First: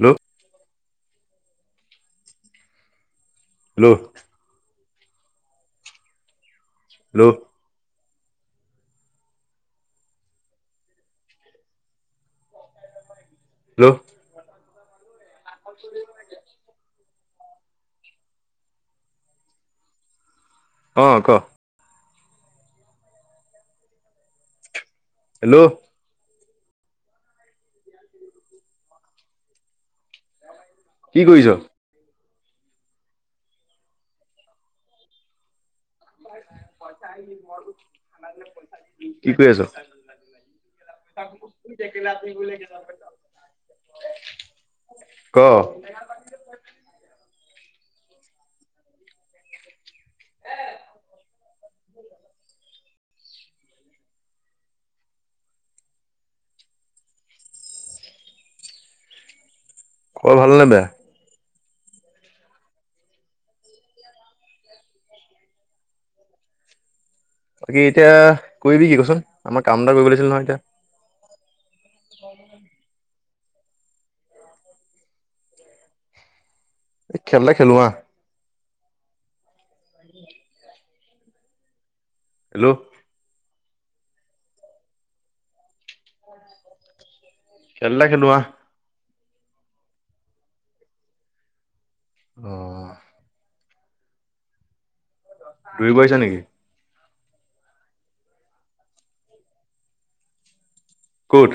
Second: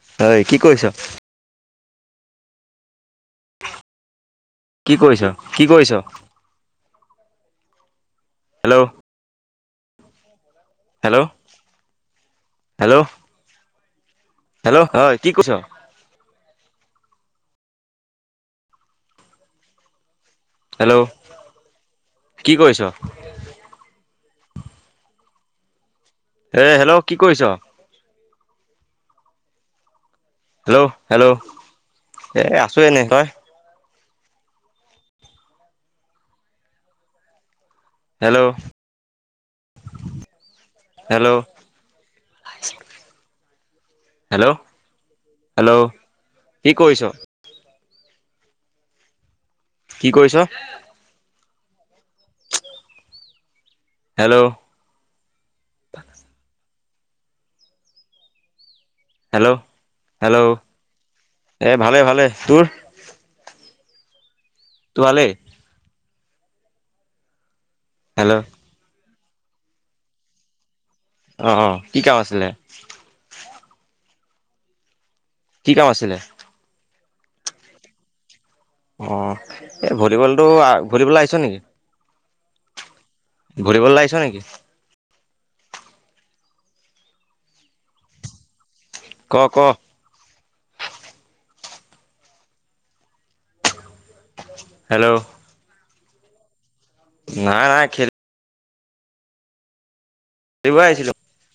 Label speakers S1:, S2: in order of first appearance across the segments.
S1: Hello
S2: ঐ কি কৰিছ?
S1: হেল্ল'?
S2: কি কৰিছ? কি কৰিছ?
S1: Hello?
S2: Hello? Hello? Hello?
S1: Hello?
S2: Hello? হয়। কি কৰিছ
S1: [inaudible]
S2: হেল্ল'
S1: অ' ক।
S2: কি কৰিছ?
S1: হেল্ল'?
S2: এ হেল্ল'? কি কৰিছ? হেল্ল' -
S1: কি
S2: হেল্ল'?
S1: কৰিছ?
S2: এ আছোঁ এনে। তই?
S1: কি
S2: হেল্ল'
S1: কৰি
S2: হেল্ল'
S1: আছ? [unintelligible]
S2: হেল্ল'?
S1: ক
S2: হেল্ল'? কি কৰিছ? কি কৰিছ?
S1: উ
S2: হেল্ল'? হেল্ল'?
S1: খোৱা
S2: হেল্ল'
S1: ভালনে বেয়া?
S2: এ ভালে - ভালে। তোৰ? তোৱালি?
S1: বাকী এতিয়া
S2: হেল্ল'
S1: কৰিবি কি কচোন? আমাৰ কাম এটা কৰিব লাগিছিল নহয় এতিয়া।
S2: অ' - অ'। কি কাম আছিলে? কি কাম আছিলে?
S1: এই খেল এটা খেলো আহ।
S2: অ'। এই ভলীবলটো আ- ভলীবল আহিছ নেকি?
S1: হেল্ল'
S2: ঘূৰিব লাগিছ নেকি?
S1: খেল এটা খেলো আহ।
S2: ক ক
S1: আহ
S2: হেল্ল'
S1: দৰিব আহিছা নেকি?
S2: নাই নাই খেল খেলিব আহিছিলো।
S1: ক'ত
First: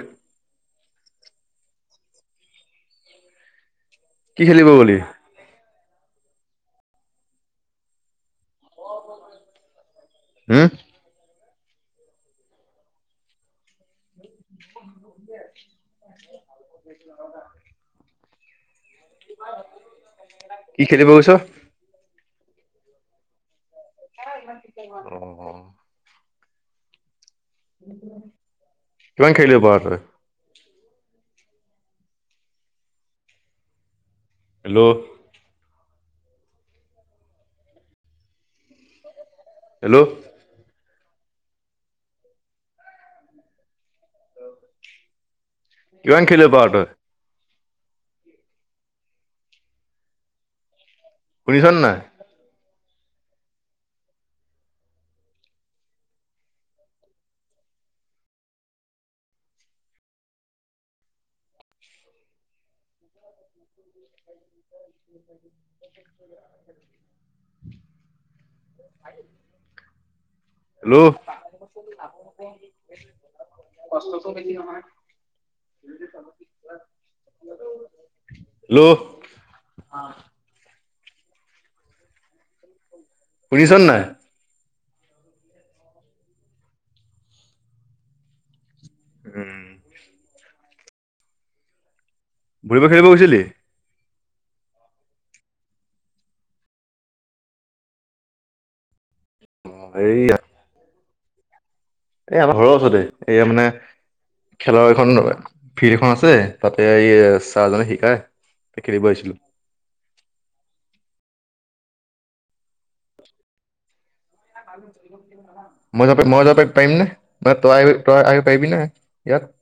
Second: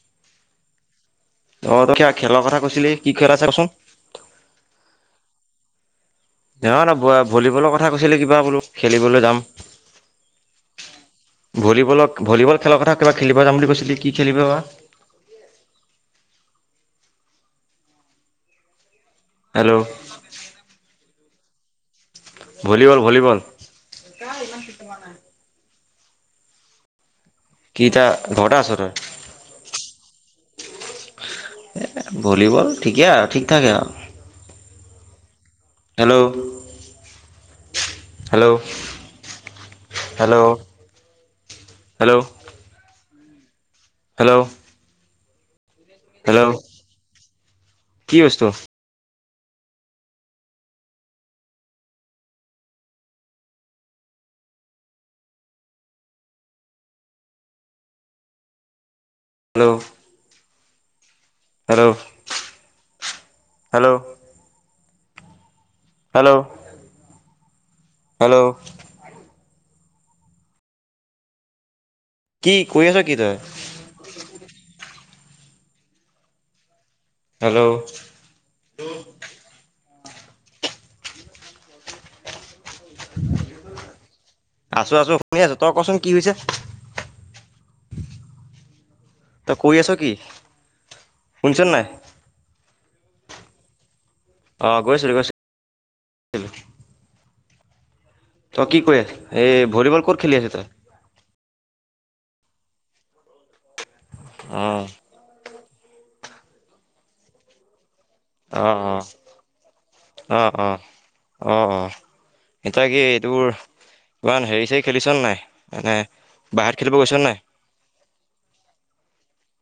S2: অ ত কিয় খেলৰ কথা কৈছিলি কি খেল আছে কচোন?
S1: কি খেলিব বুলি?
S2: নহয় ন ভলীবলৰ কথা কৈছিলে কিবা বোলো খেলিবলৈ যাম।
S1: হম
S2: ভলীবলক ভলীবল খেলৰ কথা কিবা খেলিব যাম বুলি কৈছিলি কি? খেলিবা
S1: [inaudible]
S2: হেল্ল'
S1: কি খেলিব গৈছ?
S2: ভলীবল ভলীবল
S1: অ
S2: কি এতিয়া ঘৰতে আছ তই
S1: কিমান খেলিৱ পাৰ তই
S2: ভলীবল ঠিকেই আৰু ঠিক ঠাক আৰু
S1: hello
S2: hello hello hello hello hello
S1: কিমান
S2: হেল্ল'
S1: খেলিব পাৰ তই
S2: কি বস্তু
S1: শুনিছ নাই।
S2: Hello hello hello hello hello
S1: [inaudible] hello
S2: কি কৰি আছ কি তই
S1: [inaudible]
S2: হেল্ল'
S1: হেল্ল' [inaudible] শুনিচ নাই
S2: আছো আছো শুনি আছো তই কচোন কি হৈছে। তই
S1: উম
S2: কৰি আছ কি শুনিছ নাই
S1: ভলিবল খেলিব গৈছিলি।
S2: আহ গৈছিলো গৈছিলো। তই কি কৈ আছ এই
S1: অ
S2: ভলীবল কত
S1: হেৰি
S2: খেলি আছ তই
S1: এই আমাৰ ঘৰৰ ওচতে এয়া মানে
S2: অ',
S1: খেলৰ এখন ফিল্ড এখন আছে তাতে এই চাৰ জনে
S2: অহ অ অহ অহ অ অ এটা এইটো
S1: মই যাব মই যাব
S2: বাহিৰত খেলিব
S1: পাৰিম নে
S2: গৈছ নাই?
S1: নহ তই আহি তই আহিব পাৰিবি ন ইয়াত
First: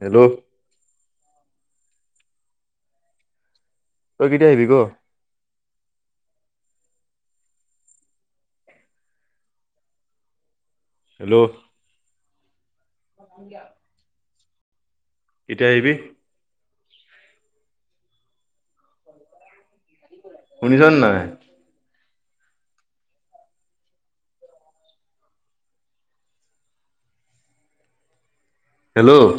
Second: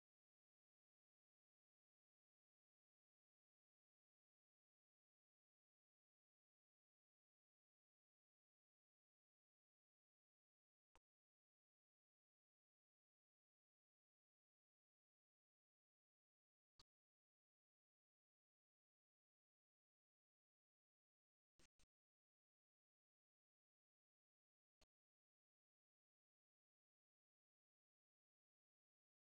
S1: হেল্ল' তই কেতিয়া আহিবি ক হেল্ল' [unintelligible] এতিয়া আহিবি শুনিছ নাই হেল্ল'